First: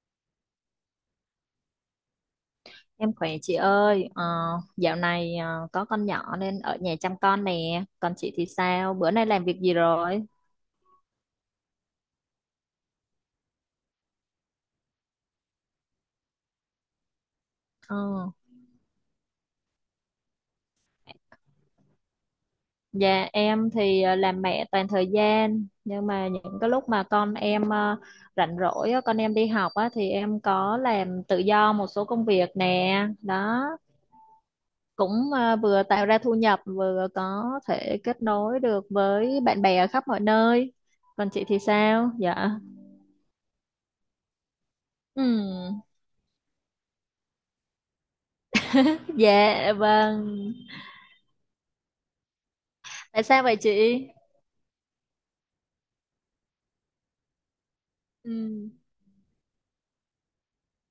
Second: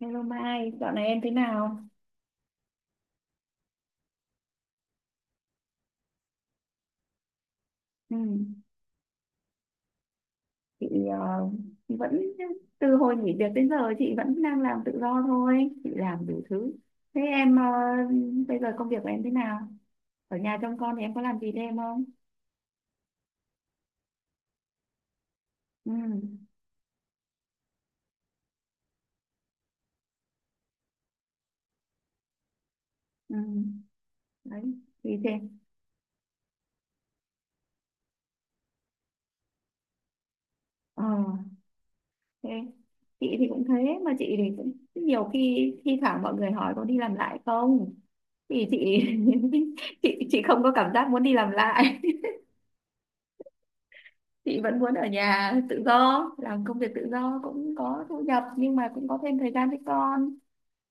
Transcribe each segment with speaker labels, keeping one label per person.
Speaker 1: Hello Mai, dạo này em thế nào?
Speaker 2: Em khỏe chị ơi, dạo này có con nhỏ nên ở nhà chăm con nè. Còn
Speaker 1: Ừ.
Speaker 2: chị thì sao? Bữa nay làm việc gì rồi?
Speaker 1: Chị ờ, vẫn từ hồi nghỉ việc đến giờ chị vẫn đang làm tự do thôi, chị làm đủ thứ. Thế em
Speaker 2: Ờ,
Speaker 1: bây giờ công việc của em thế nào? Ở nhà trông con thì em có làm gì thêm không?
Speaker 2: Dạ em thì làm mẹ toàn thời gian,
Speaker 1: Ừ.
Speaker 2: nhưng mà những cái lúc mà con em rảnh rỗi á, con em đi học á, thì em có làm tự do một số công việc nè,
Speaker 1: Ừ.
Speaker 2: đó
Speaker 1: Đấy, gì thế?
Speaker 2: cũng vừa tạo ra thu nhập, vừa có thể kết nối được với bạn bè ở khắp mọi nơi.
Speaker 1: Ờ,
Speaker 2: Còn chị thì sao?
Speaker 1: thế.
Speaker 2: Dạ.
Speaker 1: Chị thì cũng thế, mà chị thì cũng
Speaker 2: Ừ.
Speaker 1: nhiều khi thi thoảng mọi người hỏi có đi làm lại không? Thì chị
Speaker 2: Dạ vâng.
Speaker 1: chị không có cảm giác muốn đi làm lại.
Speaker 2: Tại sao vậy chị?
Speaker 1: Chị vẫn muốn ở nhà tự do, làm công việc tự do cũng có thu nhập
Speaker 2: Ừ,
Speaker 1: nhưng mà cũng có thêm thời gian với con,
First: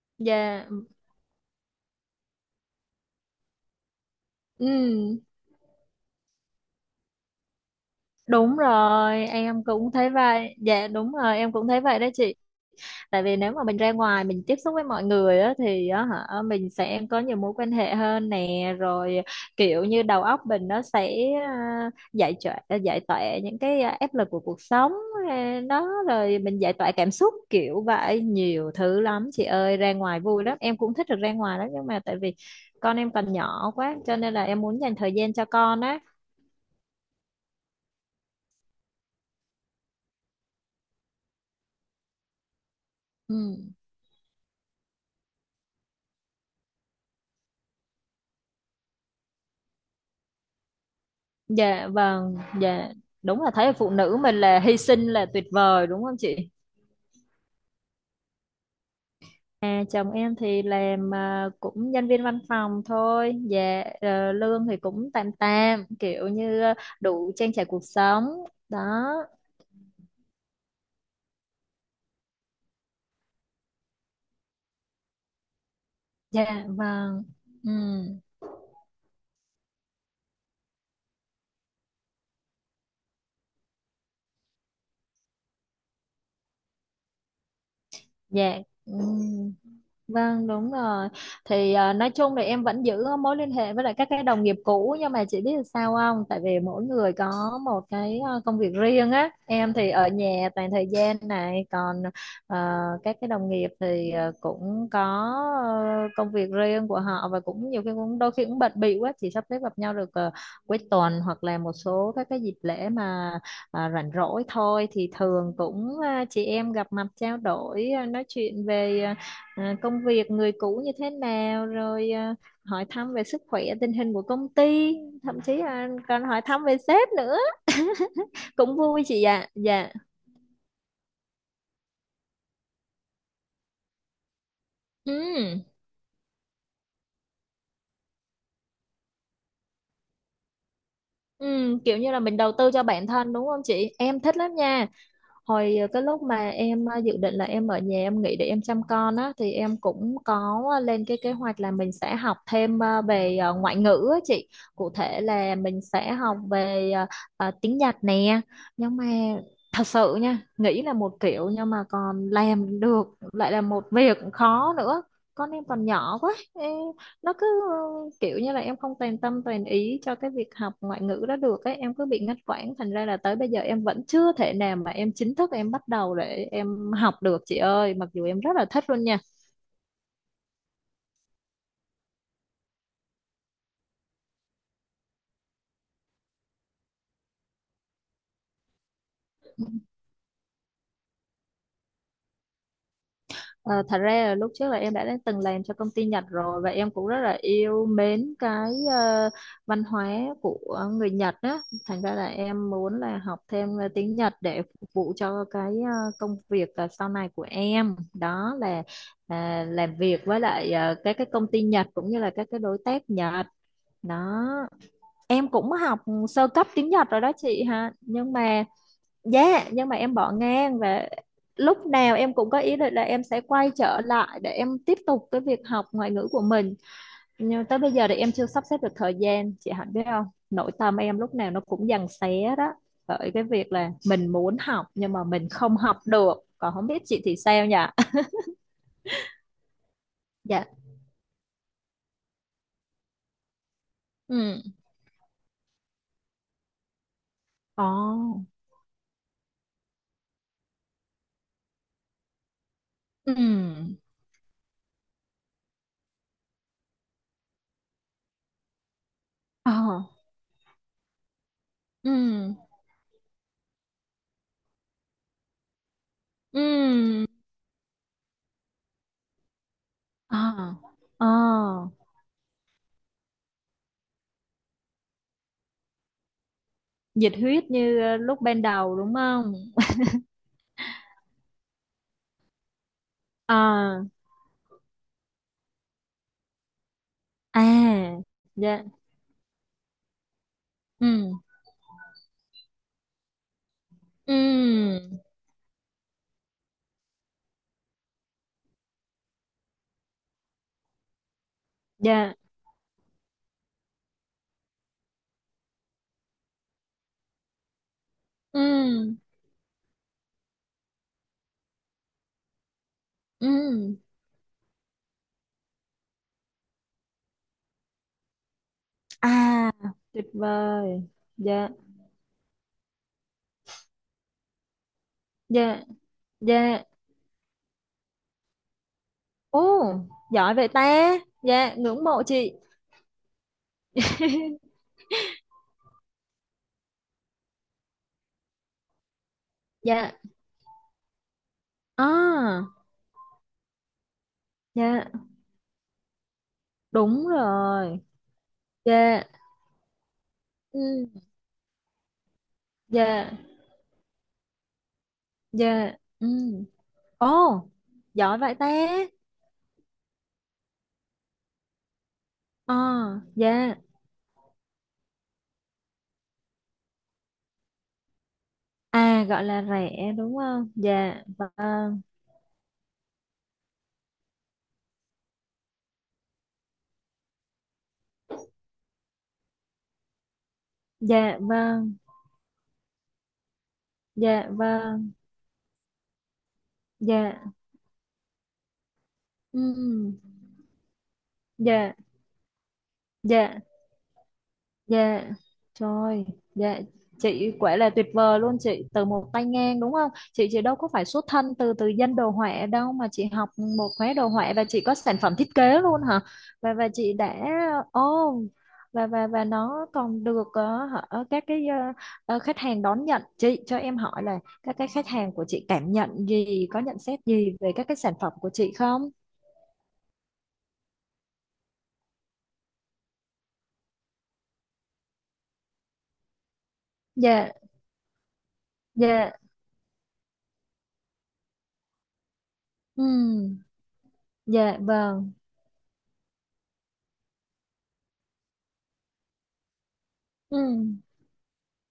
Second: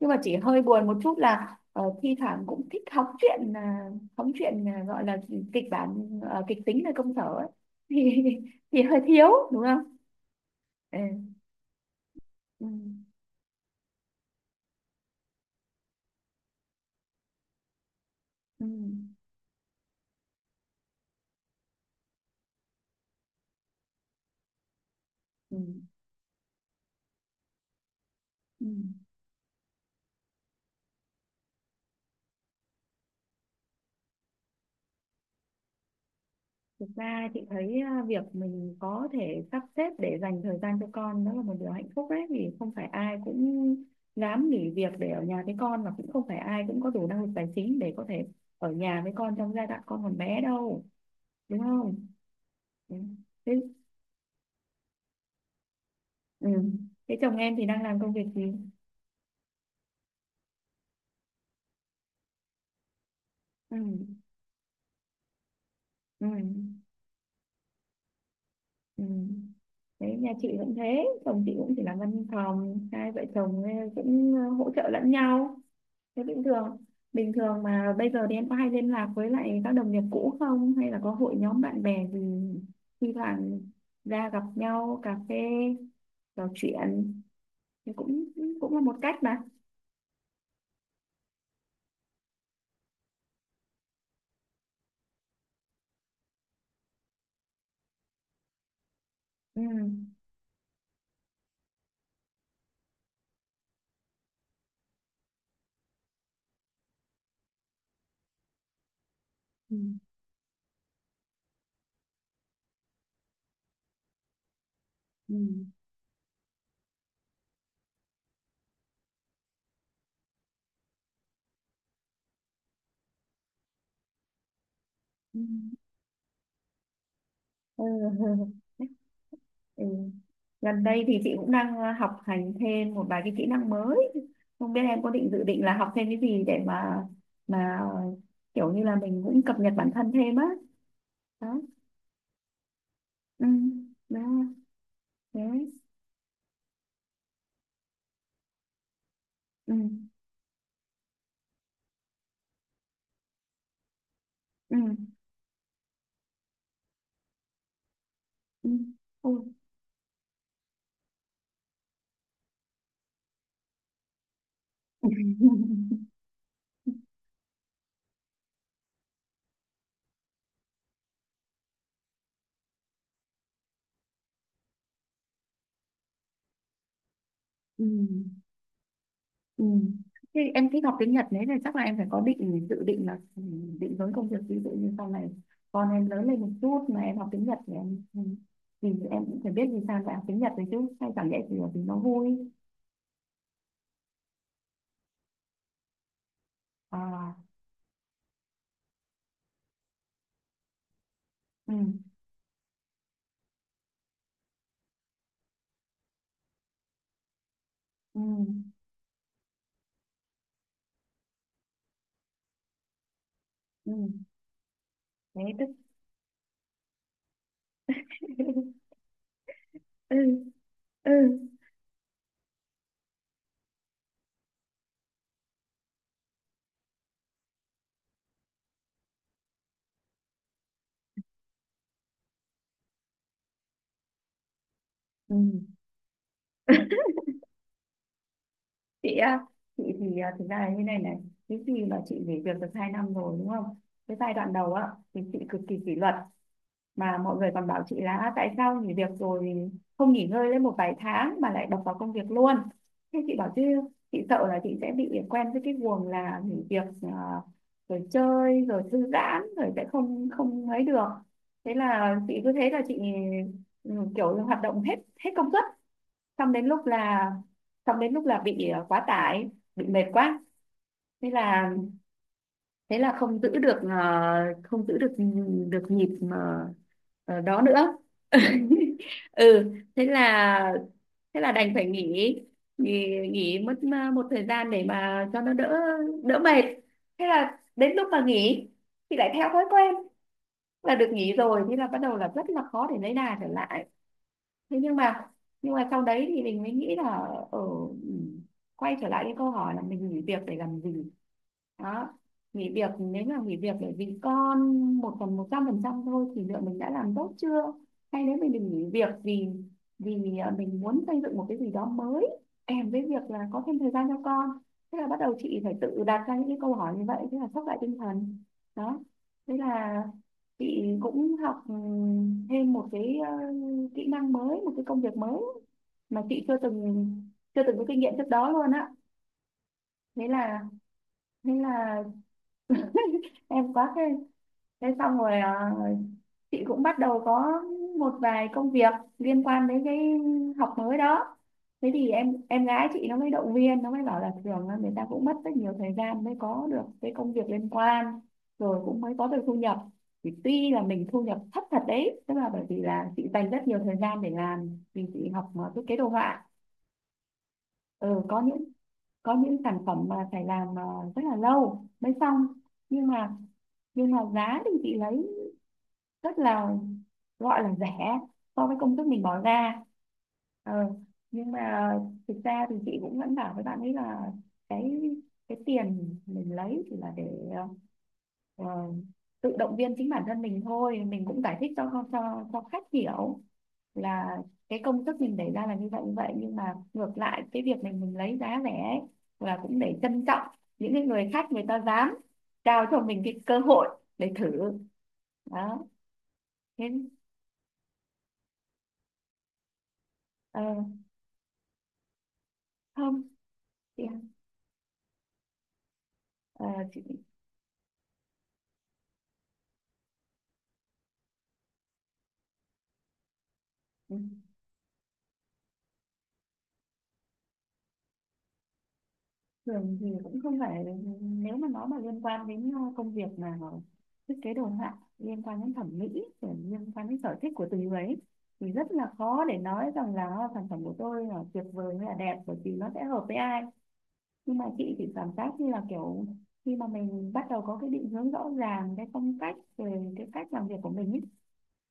Speaker 1: nhưng mà chỉ hơi
Speaker 2: dạ,
Speaker 1: buồn một chút là thi thoảng cũng thích hóng chuyện à, gọi là
Speaker 2: ừ,
Speaker 1: kịch bản kịch tính ở công sở ấy. thì
Speaker 2: đúng
Speaker 1: thì hơi
Speaker 2: rồi,
Speaker 1: thiếu đúng
Speaker 2: em cũng
Speaker 1: không?
Speaker 2: thấy vậy. Dạ,
Speaker 1: Ừ.
Speaker 2: đúng rồi, em cũng thấy vậy đó chị.
Speaker 1: Ừ.
Speaker 2: Tại vì nếu mà mình ra ngoài mình tiếp xúc với mọi người á thì á hả mình sẽ có nhiều mối quan hệ hơn
Speaker 1: Ừ.
Speaker 2: nè, rồi kiểu như đầu óc mình nó sẽ giải tỏa, những cái áp lực của cuộc sống,
Speaker 1: Ừ.
Speaker 2: đó rồi mình giải tỏa cảm xúc kiểu vậy,
Speaker 1: Ừ.
Speaker 2: nhiều thứ lắm chị ơi, ra ngoài vui lắm, em cũng thích được ra ngoài lắm, nhưng mà tại vì con em còn nhỏ quá cho nên là em muốn dành thời gian cho con á.
Speaker 1: Thực ra chị thấy à, việc mình có thể sắp xếp để dành thời gian cho con đó là một điều hạnh phúc đấy, vì không phải ai cũng
Speaker 2: Ừ.
Speaker 1: dám nghỉ việc để ở nhà với con, và cũng không phải ai cũng có đủ năng lực tài chính để có thể ở nhà với con trong giai đoạn con còn bé đâu, đúng
Speaker 2: Dạ
Speaker 1: không?
Speaker 2: vâng. Dạ.
Speaker 1: Ừ.
Speaker 2: Đúng là
Speaker 1: Thế,
Speaker 2: thấy là phụ nữ mình là hy sinh là tuyệt vời đúng không chị?
Speaker 1: ừ. Thế chồng em thì đang làm công việc gì?
Speaker 2: À, chồng em thì làm, cũng nhân viên văn phòng thôi.
Speaker 1: Ừ.
Speaker 2: Dạ, lương thì cũng tạm tạm,
Speaker 1: Ừ.
Speaker 2: kiểu như đủ trang trải cuộc sống đó.
Speaker 1: Ừ. Đấy, nhà chị cũng thế, chồng chị cũng chỉ làm văn phòng, hai vợ chồng cũng hỗ trợ lẫn nhau. Thế bình
Speaker 2: Dạ
Speaker 1: thường
Speaker 2: vâng,
Speaker 1: Bình thường
Speaker 2: ừ,
Speaker 1: mà bây giờ thì em có hay liên lạc với lại các đồng nghiệp cũ không, hay là có hội nhóm bạn bè gì thi thoảng ra gặp nhau cà phê trò chuyện thì cũng
Speaker 2: dạ,
Speaker 1: cũng là
Speaker 2: ừ.
Speaker 1: một cách mà.
Speaker 2: Vâng đúng rồi, thì nói chung là em vẫn giữ mối liên hệ với lại các cái đồng nghiệp cũ, nhưng mà chị biết là sao không, tại vì mỗi người có một cái công việc riêng á,
Speaker 1: Ừ.
Speaker 2: em thì ở nhà toàn thời gian này, còn các cái đồng nghiệp thì cũng có công việc riêng của họ và cũng nhiều khi cũng đôi khi cũng bận bịu quá, chỉ sắp xếp gặp
Speaker 1: Ừ.
Speaker 2: nhau được cuối tuần hoặc là một số các cái dịp lễ mà rảnh rỗi thôi, thì
Speaker 1: Ừ.
Speaker 2: thường cũng chị em gặp mặt trao đổi, nói chuyện về công việc người cũ như thế nào, rồi hỏi thăm về sức khỏe tình hình của công ty,
Speaker 1: Ừ.
Speaker 2: thậm chí là còn hỏi thăm về sếp nữa,
Speaker 1: Ừ.
Speaker 2: cũng vui chị ạ.
Speaker 1: Ừ.
Speaker 2: Dạ.
Speaker 1: Gần đây thì chị cũng đang học hành thêm một vài cái kỹ năng mới. Không biết em có dự định
Speaker 2: Ừ.
Speaker 1: là học thêm cái gì để mà kiểu như là mình cũng cập nhật bản thân thêm á. Đó.
Speaker 2: Ừ, kiểu như là mình đầu tư cho bản thân
Speaker 1: Ừ.
Speaker 2: đúng không chị,
Speaker 1: Đó.
Speaker 2: em thích lắm nha.
Speaker 1: Thế.
Speaker 2: Hồi cái lúc mà em dự định là em ở nhà em nghỉ để em chăm con á, thì em
Speaker 1: Ừ,
Speaker 2: cũng có lên cái kế hoạch là mình sẽ học thêm về ngoại ngữ á chị.
Speaker 1: ừ,
Speaker 2: Cụ thể là mình sẽ học về tiếng Nhật nè.
Speaker 1: ừ.
Speaker 2: Nhưng mà
Speaker 1: Ôi.
Speaker 2: thật sự nha, nghĩ là một kiểu nhưng mà còn làm được lại là một việc khó nữa. Con em còn nhỏ quá. Ê, nó cứ kiểu như là em không toàn tâm toàn ý cho cái việc học ngoại ngữ đó được ấy, em cứ bị ngắt quãng, thành ra là tới bây giờ em vẫn chưa thể nào mà em chính thức em bắt đầu để em học được chị
Speaker 1: Ừ,
Speaker 2: ơi, mặc
Speaker 1: ừ.
Speaker 2: dù em rất là thích luôn nha.
Speaker 1: Ừ. Thế em thích học tiếng Nhật đấy thì chắc là em phải có dự định là ừ, định hướng công việc, ví dụ như sau này con em lớn lên một chút mà em học tiếng Nhật thì em ừ, thì em cũng phải biết vì sao lại học tiếng Nhật đấy chứ, hay chẳng lẽ chỉ là vì nó vui?
Speaker 2: Ờ, Thật ra là lúc trước là em đã từng làm cho công ty Nhật rồi, và em cũng rất
Speaker 1: À,
Speaker 2: là yêu mến cái văn hóa của người Nhật á.
Speaker 1: ừ,
Speaker 2: Thành ra là em muốn là học thêm tiếng Nhật để phục vụ cho cái công việc sau này của em.
Speaker 1: ừ,
Speaker 2: Đó là làm việc với lại các cái công ty Nhật cũng như là các cái đối tác Nhật.
Speaker 1: ừ,
Speaker 2: Đó.
Speaker 1: thế
Speaker 2: Em
Speaker 1: tức.
Speaker 2: cũng học sơ cấp tiếng Nhật rồi đó chị ha. Nhưng mà Dạ, nhưng mà em
Speaker 1: Ừ,
Speaker 2: bỏ ngang, và
Speaker 1: ừ,
Speaker 2: lúc nào em cũng có ý định là em sẽ quay trở lại để em tiếp tục cái việc học ngoại ngữ của mình. Nhưng tới bây giờ thì em chưa sắp xếp được thời gian, chị Hạnh biết không? Nội tâm em lúc nào nó cũng giằng xé đó. Bởi cái việc là mình muốn học nhưng mà mình
Speaker 1: ừ.
Speaker 2: không học được. Còn không biết chị thì sao nhỉ?
Speaker 1: Chị á, chị thì à, thực ra
Speaker 2: Dạ.
Speaker 1: là như này này, cái gì mà chị nghỉ việc được 2 năm rồi đúng không? Cái giai đoạn
Speaker 2: Ừ.
Speaker 1: đầu á thì chị cực kỳ kỷ luật, mà mọi người còn bảo chị là "À,
Speaker 2: Ồ.
Speaker 1: tại sao nghỉ việc rồi thì không nghỉ ngơi lên một vài tháng mà lại đập vào công việc luôn?" Thế
Speaker 2: Ừ.
Speaker 1: chị bảo chứ chị sợ là chị sẽ bị quen với cái guồng là nghỉ việc à, rồi chơi rồi thư giãn rồi sẽ
Speaker 2: Ờ.
Speaker 1: không không ấy được. Thế
Speaker 2: Ừ.
Speaker 1: là chị cứ thế là chị ừ, kiểu là hoạt động hết hết công suất, xong đến lúc
Speaker 2: Ừ.
Speaker 1: là xong đến lúc là bị quá tải, bị mệt quá.
Speaker 2: Ờ. Ờ.
Speaker 1: Thế là thế là không giữ được không giữ được được nhịp mà,
Speaker 2: Nhiệt
Speaker 1: ờ, đó
Speaker 2: huyết
Speaker 1: nữa.
Speaker 2: như lúc ban đầu đúng không?
Speaker 1: Ừ, thế là thế là đành phải nghỉ, nghỉ,
Speaker 2: Ờ.
Speaker 1: nghỉ mất một thời gian để mà cho nó đỡ, đỡ mệt. Thế là đến lúc
Speaker 2: À,
Speaker 1: mà nghỉ
Speaker 2: dạ,
Speaker 1: thì lại theo thói quen là
Speaker 2: ừ,
Speaker 1: được nghỉ rồi, thế là bắt đầu là rất là khó để lấy đà trở lại. Thế
Speaker 2: ừ,
Speaker 1: nhưng mà sau đấy thì mình mới nghĩ là ở quay trở lại cái câu hỏi là mình nghỉ việc để làm gì đó.
Speaker 2: dạ,
Speaker 1: Nghỉ việc, nếu mà nghỉ việc để vì con một phần 100% thôi thì liệu mình đã làm tốt chưa, hay nếu mình nghỉ việc
Speaker 2: ừ,
Speaker 1: vì vì à, mình muốn xây dựng một cái gì đó mới kèm với việc là
Speaker 2: ừ,
Speaker 1: có thêm thời gian cho con. Thế là bắt đầu chị phải tự đặt ra những cái câu hỏi như vậy, thế là sốc lại tinh thần đó. Thế
Speaker 2: à,
Speaker 1: là
Speaker 2: tuyệt
Speaker 1: chị
Speaker 2: vời,
Speaker 1: cũng học
Speaker 2: dạ,
Speaker 1: ừ, thêm một cái kỹ năng mới, một cái công việc mới
Speaker 2: dạ,
Speaker 1: mà chị chưa
Speaker 2: dạ,
Speaker 1: từng chưa từng có kinh nghiệm trước đó luôn á.
Speaker 2: ô,
Speaker 1: Thế
Speaker 2: giỏi
Speaker 1: là
Speaker 2: vậy ta,
Speaker 1: thế
Speaker 2: dạ,
Speaker 1: là
Speaker 2: ngưỡng mộ chị.
Speaker 1: em quá khen. Thế xong rồi à, chị cũng bắt đầu có một vài công việc liên quan đến cái
Speaker 2: Dạ,
Speaker 1: học mới đó. Thế thì em
Speaker 2: à,
Speaker 1: gái chị nó mới động viên, nó mới bảo là thường là người
Speaker 2: dạ,
Speaker 1: ta cũng mất rất nhiều thời gian mới có được cái
Speaker 2: đúng
Speaker 1: công việc liên
Speaker 2: rồi,
Speaker 1: quan rồi cũng mới
Speaker 2: dạ,
Speaker 1: có được thu nhập, thì tuy là mình thu
Speaker 2: ừ,
Speaker 1: nhập thấp thật đấy, tức là bởi vì là
Speaker 2: dạ,
Speaker 1: chị dành rất nhiều thời gian để làm, vì chị học à, thiết kế
Speaker 2: dạ,
Speaker 1: đồ
Speaker 2: ừ,
Speaker 1: họa,
Speaker 2: ồ,
Speaker 1: ừ,
Speaker 2: giỏi vậy ta,
Speaker 1: có những sản phẩm mà phải làm à, rất là lâu mới xong, nhưng
Speaker 2: à,
Speaker 1: mà
Speaker 2: dạ,
Speaker 1: nhưng mà giá thì chị lấy rất là gọi là rẻ so với công sức mình
Speaker 2: à,
Speaker 1: bỏ
Speaker 2: gọi là
Speaker 1: ra.
Speaker 2: rẻ đúng không,
Speaker 1: Ờ,
Speaker 2: dạ,
Speaker 1: nhưng mà
Speaker 2: vâng,
Speaker 1: thực ra thì chị cũng vẫn bảo với bạn ấy là cái cái tiền mình lấy chỉ là để ờ, tự động viên chính bản thân mình thôi. Mình
Speaker 2: dạ,
Speaker 1: cũng giải thích
Speaker 2: vâng,
Speaker 1: cho cho khách hiểu là
Speaker 2: dạ,
Speaker 1: cái công
Speaker 2: vâng,
Speaker 1: sức mình để ra là như vậy như vậy, nhưng mà ngược lại
Speaker 2: dạ.
Speaker 1: cái việc mình lấy giá rẻ ấy, là cũng để
Speaker 2: Ừm,
Speaker 1: trân trọng những cái người khách người ta
Speaker 2: dạ,
Speaker 1: dám trao cho mình cái cơ
Speaker 2: dạ,
Speaker 1: hội để thử
Speaker 2: dạ,
Speaker 1: đó.
Speaker 2: trời, dạ,
Speaker 1: Thế
Speaker 2: chị quả là tuyệt vời luôn, chị từ một tay ngang đúng không chị
Speaker 1: ờ,
Speaker 2: đâu có phải xuất thân từ từ dân đồ họa đâu, mà
Speaker 1: không
Speaker 2: chị học một
Speaker 1: chị
Speaker 2: khóa
Speaker 1: ạ.
Speaker 2: đồ họa và chị có sản phẩm thiết kế luôn hả?
Speaker 1: Ờ,
Speaker 2: Và
Speaker 1: chị
Speaker 2: chị đã, ô, và nó còn được hả, các cái khách hàng đón nhận. Chị cho em
Speaker 1: ừ,
Speaker 2: hỏi là các cái khách hàng của chị cảm nhận gì, có nhận xét gì về các cái sản phẩm của chị không?
Speaker 1: thường thì cũng không phải, nếu mà nó mà liên quan đến công việc mà thiết kế đồ họa liên quan đến thẩm mỹ rồi liên quan đến sở
Speaker 2: Dạ.
Speaker 1: thích của từng người ấy, thì rất là
Speaker 2: Dạ.
Speaker 1: khó để nói rằng là sản phẩm của tôi là tuyệt vời hay là đẹp, bởi vì nó sẽ hợp với
Speaker 2: Ừm,
Speaker 1: ai. Nhưng mà
Speaker 2: dạ
Speaker 1: chị thì cảm
Speaker 2: vâng.
Speaker 1: giác như là kiểu khi mà mình bắt đầu có cái định hướng rõ ràng cái phong cách về cái cách
Speaker 2: Ừ.
Speaker 1: làm việc của mình ấy,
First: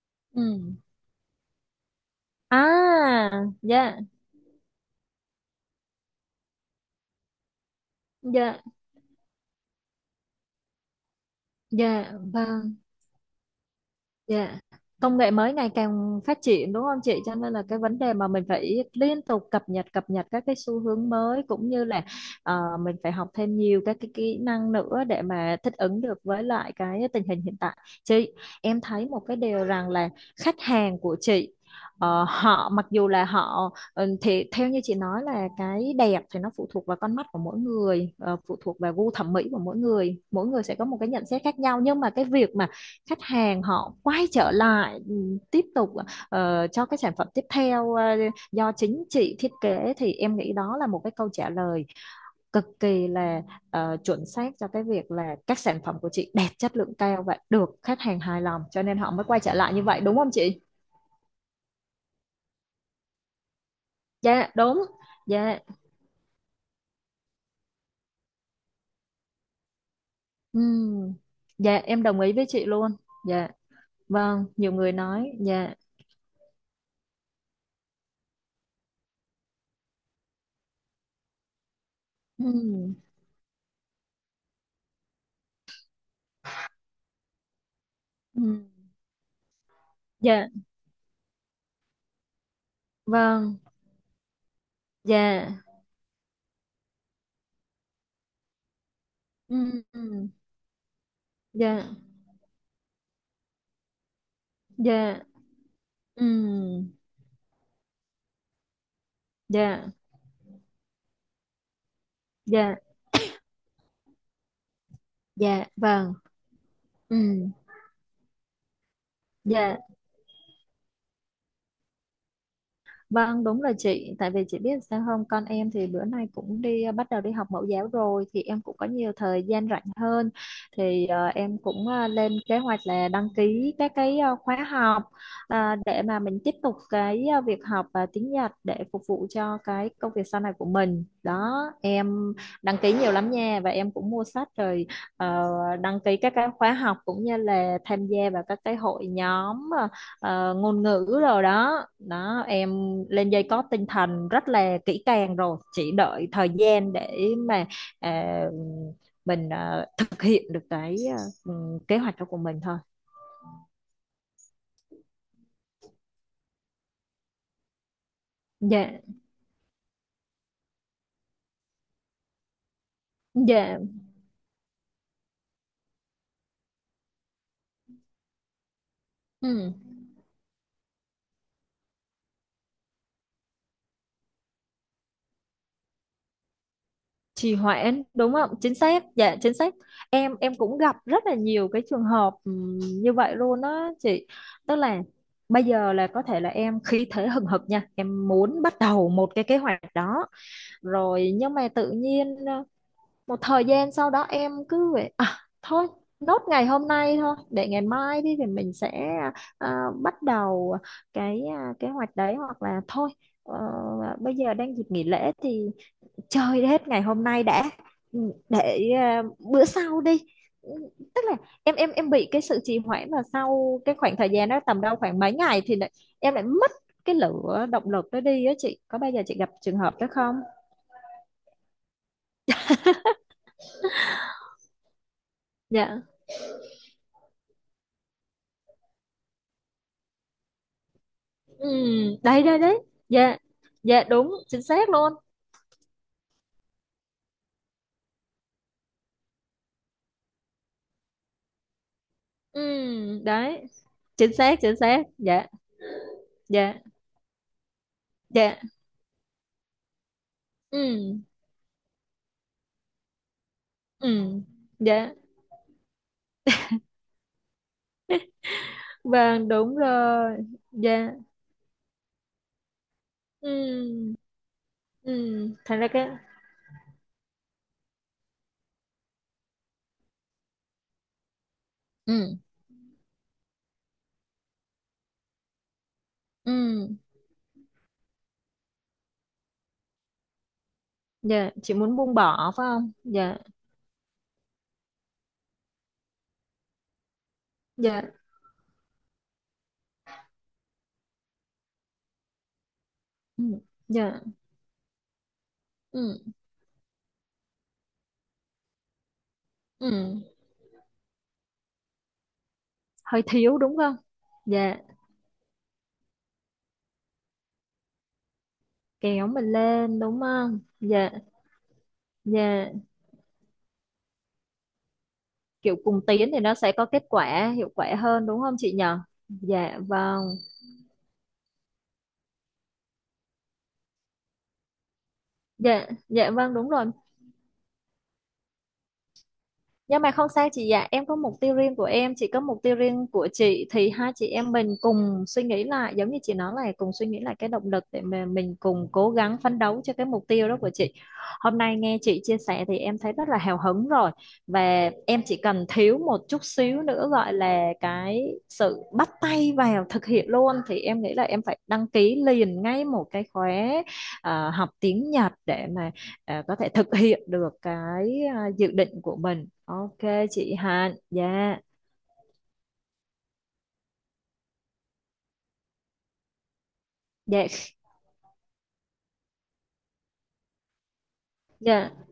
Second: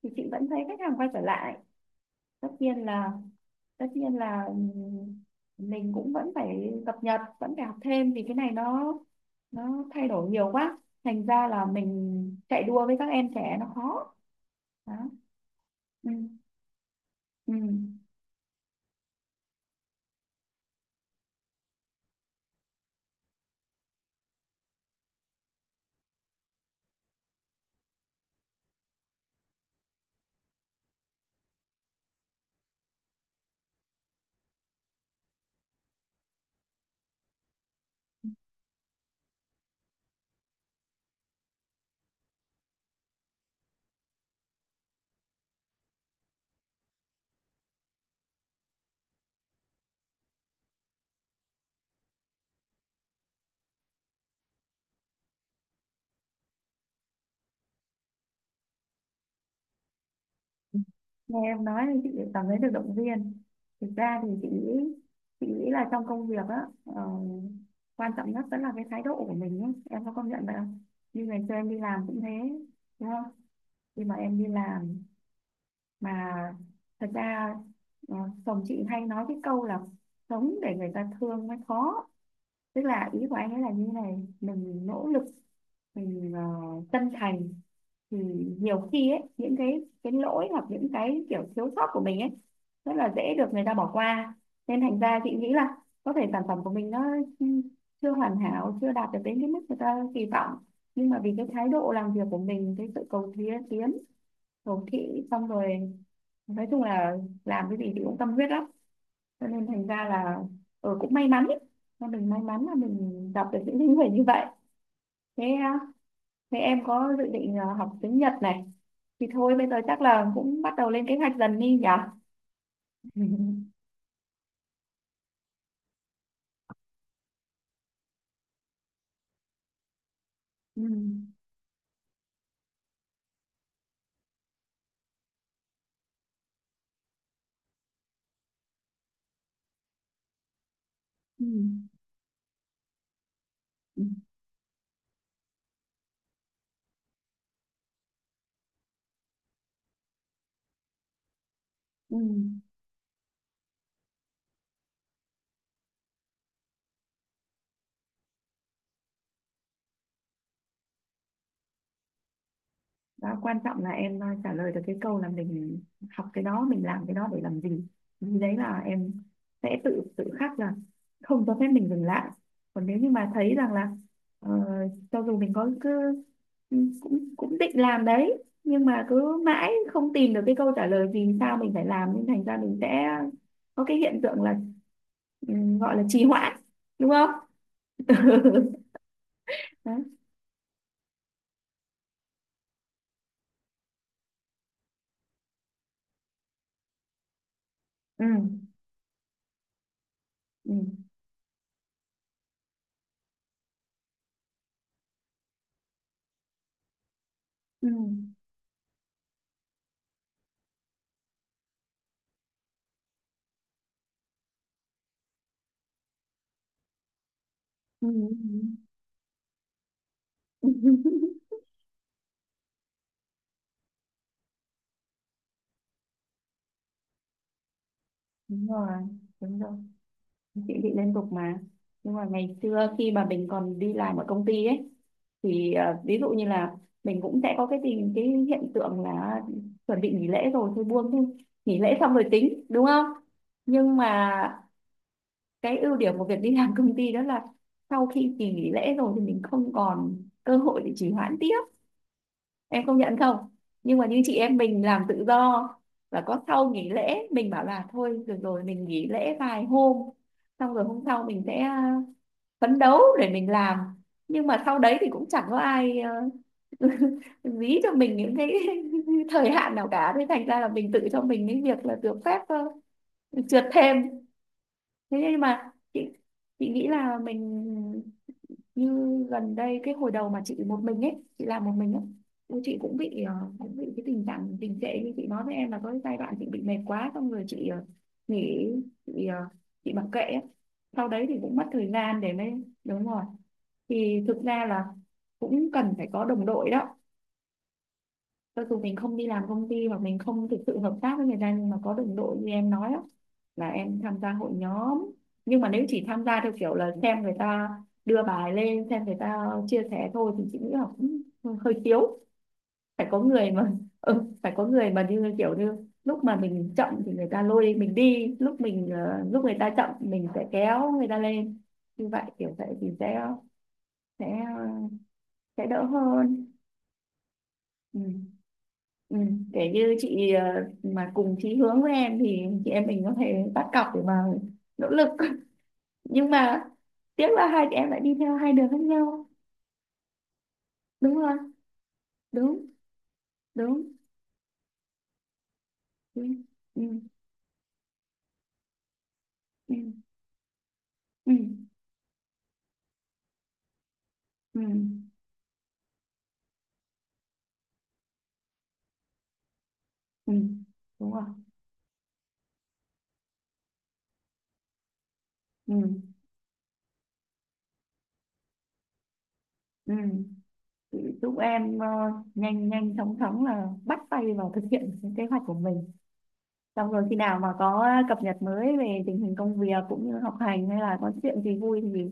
Speaker 1: thì chị vẫn thấy
Speaker 2: Ừ.
Speaker 1: khách hàng quay trở lại. Tất nhiên là
Speaker 2: À.
Speaker 1: tất
Speaker 2: Dạ.
Speaker 1: nhiên là ừ, mình cũng vẫn phải cập nhật, vẫn phải học thêm vì cái này
Speaker 2: Dạ.
Speaker 1: nó thay đổi nhiều quá, thành ra là
Speaker 2: Dạ
Speaker 1: mình chạy
Speaker 2: vâng.
Speaker 1: đua với các em trẻ nó khó
Speaker 2: Dạ.
Speaker 1: đó.
Speaker 2: Công nghệ mới ngày
Speaker 1: Ừ.
Speaker 2: càng phát triển đúng không chị? Cho
Speaker 1: Ừ.
Speaker 2: nên là cái vấn đề mà mình phải liên tục cập nhật các cái xu hướng mới, cũng như là mình phải học thêm nhiều các cái kỹ năng nữa để mà thích ứng được với lại cái tình hình hiện tại. Chị, em thấy một cái điều rằng là khách hàng của chị, họ mặc dù là họ, thì theo như chị nói là cái đẹp thì nó phụ thuộc vào con mắt của mỗi người, phụ thuộc vào gu thẩm mỹ của mỗi người sẽ có một cái nhận xét khác nhau, nhưng mà cái việc mà khách hàng họ quay trở lại, tiếp tục cho cái sản phẩm tiếp theo do chính chị thiết kế, thì em nghĩ đó là một cái câu trả lời cực kỳ là chuẩn xác cho cái việc là các sản phẩm của chị đẹp, chất lượng cao và được khách hàng hài lòng, cho nên họ mới quay trở lại như vậy đúng không chị?
Speaker 1: Nghe em nói thì chị cảm thấy được động viên. Thực ra thì
Speaker 2: Dạ đúng.
Speaker 1: chị
Speaker 2: Dạ.
Speaker 1: nghĩ là trong công việc á quan trọng nhất vẫn là cái thái độ của mình ấy. Em có công nhận vậy không?
Speaker 2: Ừm.
Speaker 1: Như ngày xưa em
Speaker 2: Dạ
Speaker 1: đi
Speaker 2: em
Speaker 1: làm cũng
Speaker 2: đồng
Speaker 1: thế,
Speaker 2: ý với chị luôn.
Speaker 1: đúng không,
Speaker 2: Dạ.
Speaker 1: khi mà em
Speaker 2: Vâng,
Speaker 1: đi
Speaker 2: nhiều người
Speaker 1: làm
Speaker 2: nói, dạ.
Speaker 1: mà thật ra ờ, chồng chị hay nói cái câu là sống để người ta thương mới khó. Tức
Speaker 2: Ừm.
Speaker 1: là ý của anh ấy là như này, mình nỗ lực, mình chân thành thì
Speaker 2: Ừm.
Speaker 1: nhiều khi ấy những cái lỗi
Speaker 2: Dạ.
Speaker 1: hoặc những cái kiểu thiếu sót của mình ấy rất là dễ được
Speaker 2: Vâng.
Speaker 1: người ta bỏ qua. Nên thành ra chị
Speaker 2: Dạ.
Speaker 1: nghĩ là có thể sản phẩm của mình nó chưa hoàn hảo, chưa đạt được đến cái mức người
Speaker 2: Ừm.
Speaker 1: ta kỳ
Speaker 2: Ừm.
Speaker 1: vọng, nhưng mà vì cái thái
Speaker 2: Dạ.
Speaker 1: độ làm việc của mình, cái sự cầu tiến tiến, cầu
Speaker 2: Dạ.
Speaker 1: thị, xong rồi
Speaker 2: Ừ,
Speaker 1: nói chung là làm cái gì thì cũng tâm huyết lắm, cho nên thành
Speaker 2: dạ,
Speaker 1: ra là ừ, cũng may mắn ấy. Mà mình may mắn
Speaker 2: dạ,
Speaker 1: là mình gặp được những cái người như vậy. Thế
Speaker 2: dạ,
Speaker 1: à,
Speaker 2: vâng,
Speaker 1: thế em có
Speaker 2: ừ,
Speaker 1: dự định à, học tiếng Nhật này thì thôi bây giờ
Speaker 2: dạ.
Speaker 1: chắc là cũng bắt đầu lên kế hoạch dần đi nhỉ.
Speaker 2: Vâng, đúng là chị, tại vì chị biết sao không, con em thì bữa nay cũng đi, bắt đầu đi học mẫu giáo rồi thì em cũng có nhiều thời gian rảnh hơn,
Speaker 1: Ừ.
Speaker 2: thì
Speaker 1: Ừ.
Speaker 2: em cũng lên kế hoạch là đăng ký các cái khóa học để mà mình tiếp tục cái việc học tiếng Nhật để phục vụ cho cái công việc sau này của mình. Đó, em đăng ký nhiều lắm nha, và em
Speaker 1: Ừ.
Speaker 2: cũng mua sách rồi, ờ, đăng ký các cái khóa học cũng như là tham gia vào các cái hội nhóm ngôn ngữ rồi đó,
Speaker 1: Ừ.
Speaker 2: đó em lên dây cót tinh thần rất là kỹ càng rồi, chỉ đợi thời gian để mà à, mình thực hiện được cái ừ, kế hoạch đó của mình thôi.
Speaker 1: Đó quan trọng là em trả lời được cái câu là mình học cái đó mình làm cái đó để làm gì. Vì đấy là
Speaker 2: Dạ.
Speaker 1: em sẽ tự tự khắc là không cho phép mình dừng lại. Còn nếu như mà thấy rằng
Speaker 2: Dạ.
Speaker 1: là ờ, cho dù mình có cứ ừ, cũng cũng định làm đấy, nhưng mà cứ mãi
Speaker 2: Ừ.
Speaker 1: không tìm được cái câu trả lời vì sao mình phải làm, nên thành ra mình sẽ có cái hiện tượng là ừ, gọi là trì hoãn, đúng không?
Speaker 2: Trì hoãn đúng không, chính xác, dạ, chính xác.
Speaker 1: Đấy.
Speaker 2: Em cũng gặp rất là nhiều cái trường hợp, như vậy luôn đó chị. Tức là bây giờ là có thể là em khí thế hừng hực nha,
Speaker 1: Ừ.
Speaker 2: em muốn bắt đầu một cái kế hoạch đó
Speaker 1: Ừ.
Speaker 2: rồi, nhưng mà tự nhiên một thời gian sau đó em cứ vậy à, thôi, nốt ngày hôm nay thôi, để ngày
Speaker 1: Ừ.
Speaker 2: mai đi thì mình sẽ bắt đầu cái kế hoạch đấy, hoặc là thôi ờ, bây giờ đang dịp nghỉ lễ thì chơi hết ngày hôm nay đã.
Speaker 1: Ừ.
Speaker 2: Ừ, để bữa sau đi. Ừ, tức là em bị cái sự trì hoãn, và sau cái khoảng thời gian đó tầm đâu khoảng mấy ngày thì lại, em lại mất cái lửa động lực đó đi á,
Speaker 1: Đúng
Speaker 2: chị
Speaker 1: rồi,
Speaker 2: có bao giờ chị gặp
Speaker 1: đúng rồi,
Speaker 2: trường hợp đó không?
Speaker 1: chị bị liên tục mà. Nhưng mà ngày xưa khi mà mình còn đi làm ở công ty ấy thì à,
Speaker 2: Dạ,
Speaker 1: ví dụ như là mình cũng sẽ có cái tình cái hiện tượng là chuẩn bị nghỉ lễ rồi thôi buông thôi,
Speaker 2: ừ,
Speaker 1: nghỉ lễ xong rồi
Speaker 2: đấy, đấy,
Speaker 1: tính,
Speaker 2: đấy,
Speaker 1: đúng không?
Speaker 2: dạ,
Speaker 1: Nhưng
Speaker 2: dạ, đúng
Speaker 1: mà
Speaker 2: chính xác luôn,
Speaker 1: cái ưu điểm của việc đi làm công ty đó là sau khi kỳ nghỉ lễ rồi thì mình không còn cơ hội để trì hoãn tiếp,
Speaker 2: ừ,
Speaker 1: em công nhận không?
Speaker 2: đấy,
Speaker 1: Nhưng mà như
Speaker 2: chính
Speaker 1: chị em
Speaker 2: xác, chính
Speaker 1: mình
Speaker 2: xác,
Speaker 1: làm tự
Speaker 2: dạ,
Speaker 1: do và có sau
Speaker 2: dạ,
Speaker 1: nghỉ lễ mình bảo là thôi được
Speaker 2: dạ,
Speaker 1: rồi mình nghỉ lễ vài hôm, xong rồi hôm
Speaker 2: ừ,
Speaker 1: sau mình sẽ phấn đấu để mình làm.
Speaker 2: ừ,
Speaker 1: Nhưng mà sau đấy
Speaker 2: dạ
Speaker 1: thì cũng chẳng có ai dí cho mình những cái
Speaker 2: vâng
Speaker 1: thời hạn
Speaker 2: đúng
Speaker 1: nào cả, thế
Speaker 2: rồi,
Speaker 1: thành ra là mình tự
Speaker 2: dạ,
Speaker 1: cho mình cái việc là được phép trượt thêm.
Speaker 2: ừ,
Speaker 1: Thế
Speaker 2: ừ,
Speaker 1: nhưng mà
Speaker 2: thành ra cái,
Speaker 1: chị nghĩ là mình như gần đây cái hồi đầu mà chị một mình ấy, chị làm một mình ấy,
Speaker 2: ừ,
Speaker 1: ôi, chị cũng bị cũng bị cái tình trạng tình trệ như chị nói với em là có cái giai đoạn chị bị mệt
Speaker 2: ừ,
Speaker 1: quá, xong rồi chị nghỉ, chị chị mặc kệ ấy. Sau đấy thì
Speaker 2: dạ,
Speaker 1: cũng mất
Speaker 2: chị
Speaker 1: thời
Speaker 2: muốn buông
Speaker 1: gian để mới
Speaker 2: bỏ phải không,
Speaker 1: đúng rồi.
Speaker 2: dạ,
Speaker 1: Thì thực ra là cũng cần phải có đồng đội đó.
Speaker 2: dạ,
Speaker 1: Cho dù mình không đi làm công ty hoặc mình không thực sự hợp tác với người ta, nhưng mà có đồng đội như em nói đó,
Speaker 2: ừ,
Speaker 1: là em tham
Speaker 2: dạ,
Speaker 1: gia hội nhóm, nhưng mà nếu chỉ
Speaker 2: ừ,
Speaker 1: tham gia theo kiểu là xem người ta đưa bài lên, xem người ta chia
Speaker 2: ừ.
Speaker 1: sẻ thôi, thì chị nghĩ là cũng hơi thiếu. Phải có
Speaker 2: Hơi
Speaker 1: người
Speaker 2: thiếu
Speaker 1: mà
Speaker 2: đúng không,
Speaker 1: ừ, phải có
Speaker 2: dạ,
Speaker 1: người mà như kiểu như lúc mà mình chậm thì người ta lôi mình đi, lúc mình
Speaker 2: kéo
Speaker 1: lúc
Speaker 2: mình
Speaker 1: người ta chậm
Speaker 2: lên đúng
Speaker 1: mình sẽ
Speaker 2: không,
Speaker 1: kéo người
Speaker 2: dạ,
Speaker 1: ta lên, như vậy kiểu vậy
Speaker 2: dạ,
Speaker 1: thì sẽ sẽ sẽ
Speaker 2: kiểu
Speaker 1: đỡ
Speaker 2: cùng tiến thì
Speaker 1: hơn.
Speaker 2: nó sẽ có kết quả hiệu quả
Speaker 1: Ừ.
Speaker 2: hơn đúng không chị nhờ,
Speaker 1: Ừ. Kể
Speaker 2: dạ
Speaker 1: như chị
Speaker 2: vâng,
Speaker 1: mà cùng chí hướng với em thì chị em mình có thể bắt cặp để mà nỗ lực.
Speaker 2: dạ,
Speaker 1: Nhưng
Speaker 2: dạ vâng
Speaker 1: mà
Speaker 2: đúng rồi.
Speaker 1: tiếc là hai chị em lại đi theo hai đường khác nhau,
Speaker 2: Nhưng mà không sao chị ạ, em
Speaker 1: đúng
Speaker 2: có mục
Speaker 1: không?
Speaker 2: tiêu riêng của em, chị có mục
Speaker 1: Đúng,
Speaker 2: tiêu riêng của chị,
Speaker 1: đúng,
Speaker 2: thì hai chị em mình cùng suy nghĩ lại, giống như chị
Speaker 1: đúng.
Speaker 2: nói là
Speaker 1: Ừ.
Speaker 2: cùng
Speaker 1: Ừ.
Speaker 2: suy nghĩ lại cái động lực để mà mình cùng cố gắng phấn
Speaker 1: Ừ.
Speaker 2: đấu cho cái mục tiêu đó của chị.
Speaker 1: Ừ.
Speaker 2: Hôm nay nghe chị chia sẻ thì em thấy rất là hào hứng rồi,
Speaker 1: Ừ.
Speaker 2: và em chỉ cần thiếu một chút xíu nữa, gọi là cái sự bắt tay vào thực hiện
Speaker 1: Ừ.
Speaker 2: luôn, thì em
Speaker 1: Đúng
Speaker 2: nghĩ là
Speaker 1: rồi.
Speaker 2: em phải đăng ký liền ngay một cái khóa học tiếng Nhật để
Speaker 1: Ừ.
Speaker 2: mà có thể thực hiện được cái dự định của mình,
Speaker 1: Ừ.
Speaker 2: ok chị Hạnh.
Speaker 1: Chị chúc
Speaker 2: Dạ,
Speaker 1: em nhanh nhanh chóng chóng là bắt tay vào thực hiện cái kế hoạch của mình. Xong rồi khi nào mà
Speaker 2: dạ,
Speaker 1: có cập nhật mới về tình hình công việc cũng như học hành, hay là có chuyện gì vui
Speaker 2: dạ,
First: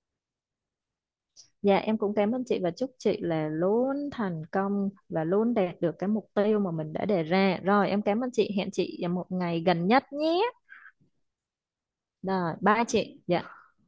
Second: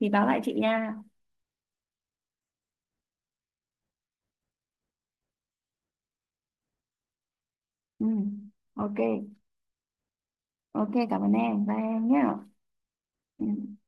Speaker 1: thì báo lại chị nha.
Speaker 2: dạ, em cũng cảm ơn chị, và chúc chị là luôn thành công và luôn đạt được cái mục tiêu mà mình đã đề ra. Rồi em
Speaker 1: Ừ.
Speaker 2: cảm ơn chị, hẹn
Speaker 1: Ok,
Speaker 2: chị vào một ngày gần nhất nhé.
Speaker 1: ok cảm ơn em, bye em nhé.
Speaker 2: Rồi, bye chị, dạ.
Speaker 1: Ừ.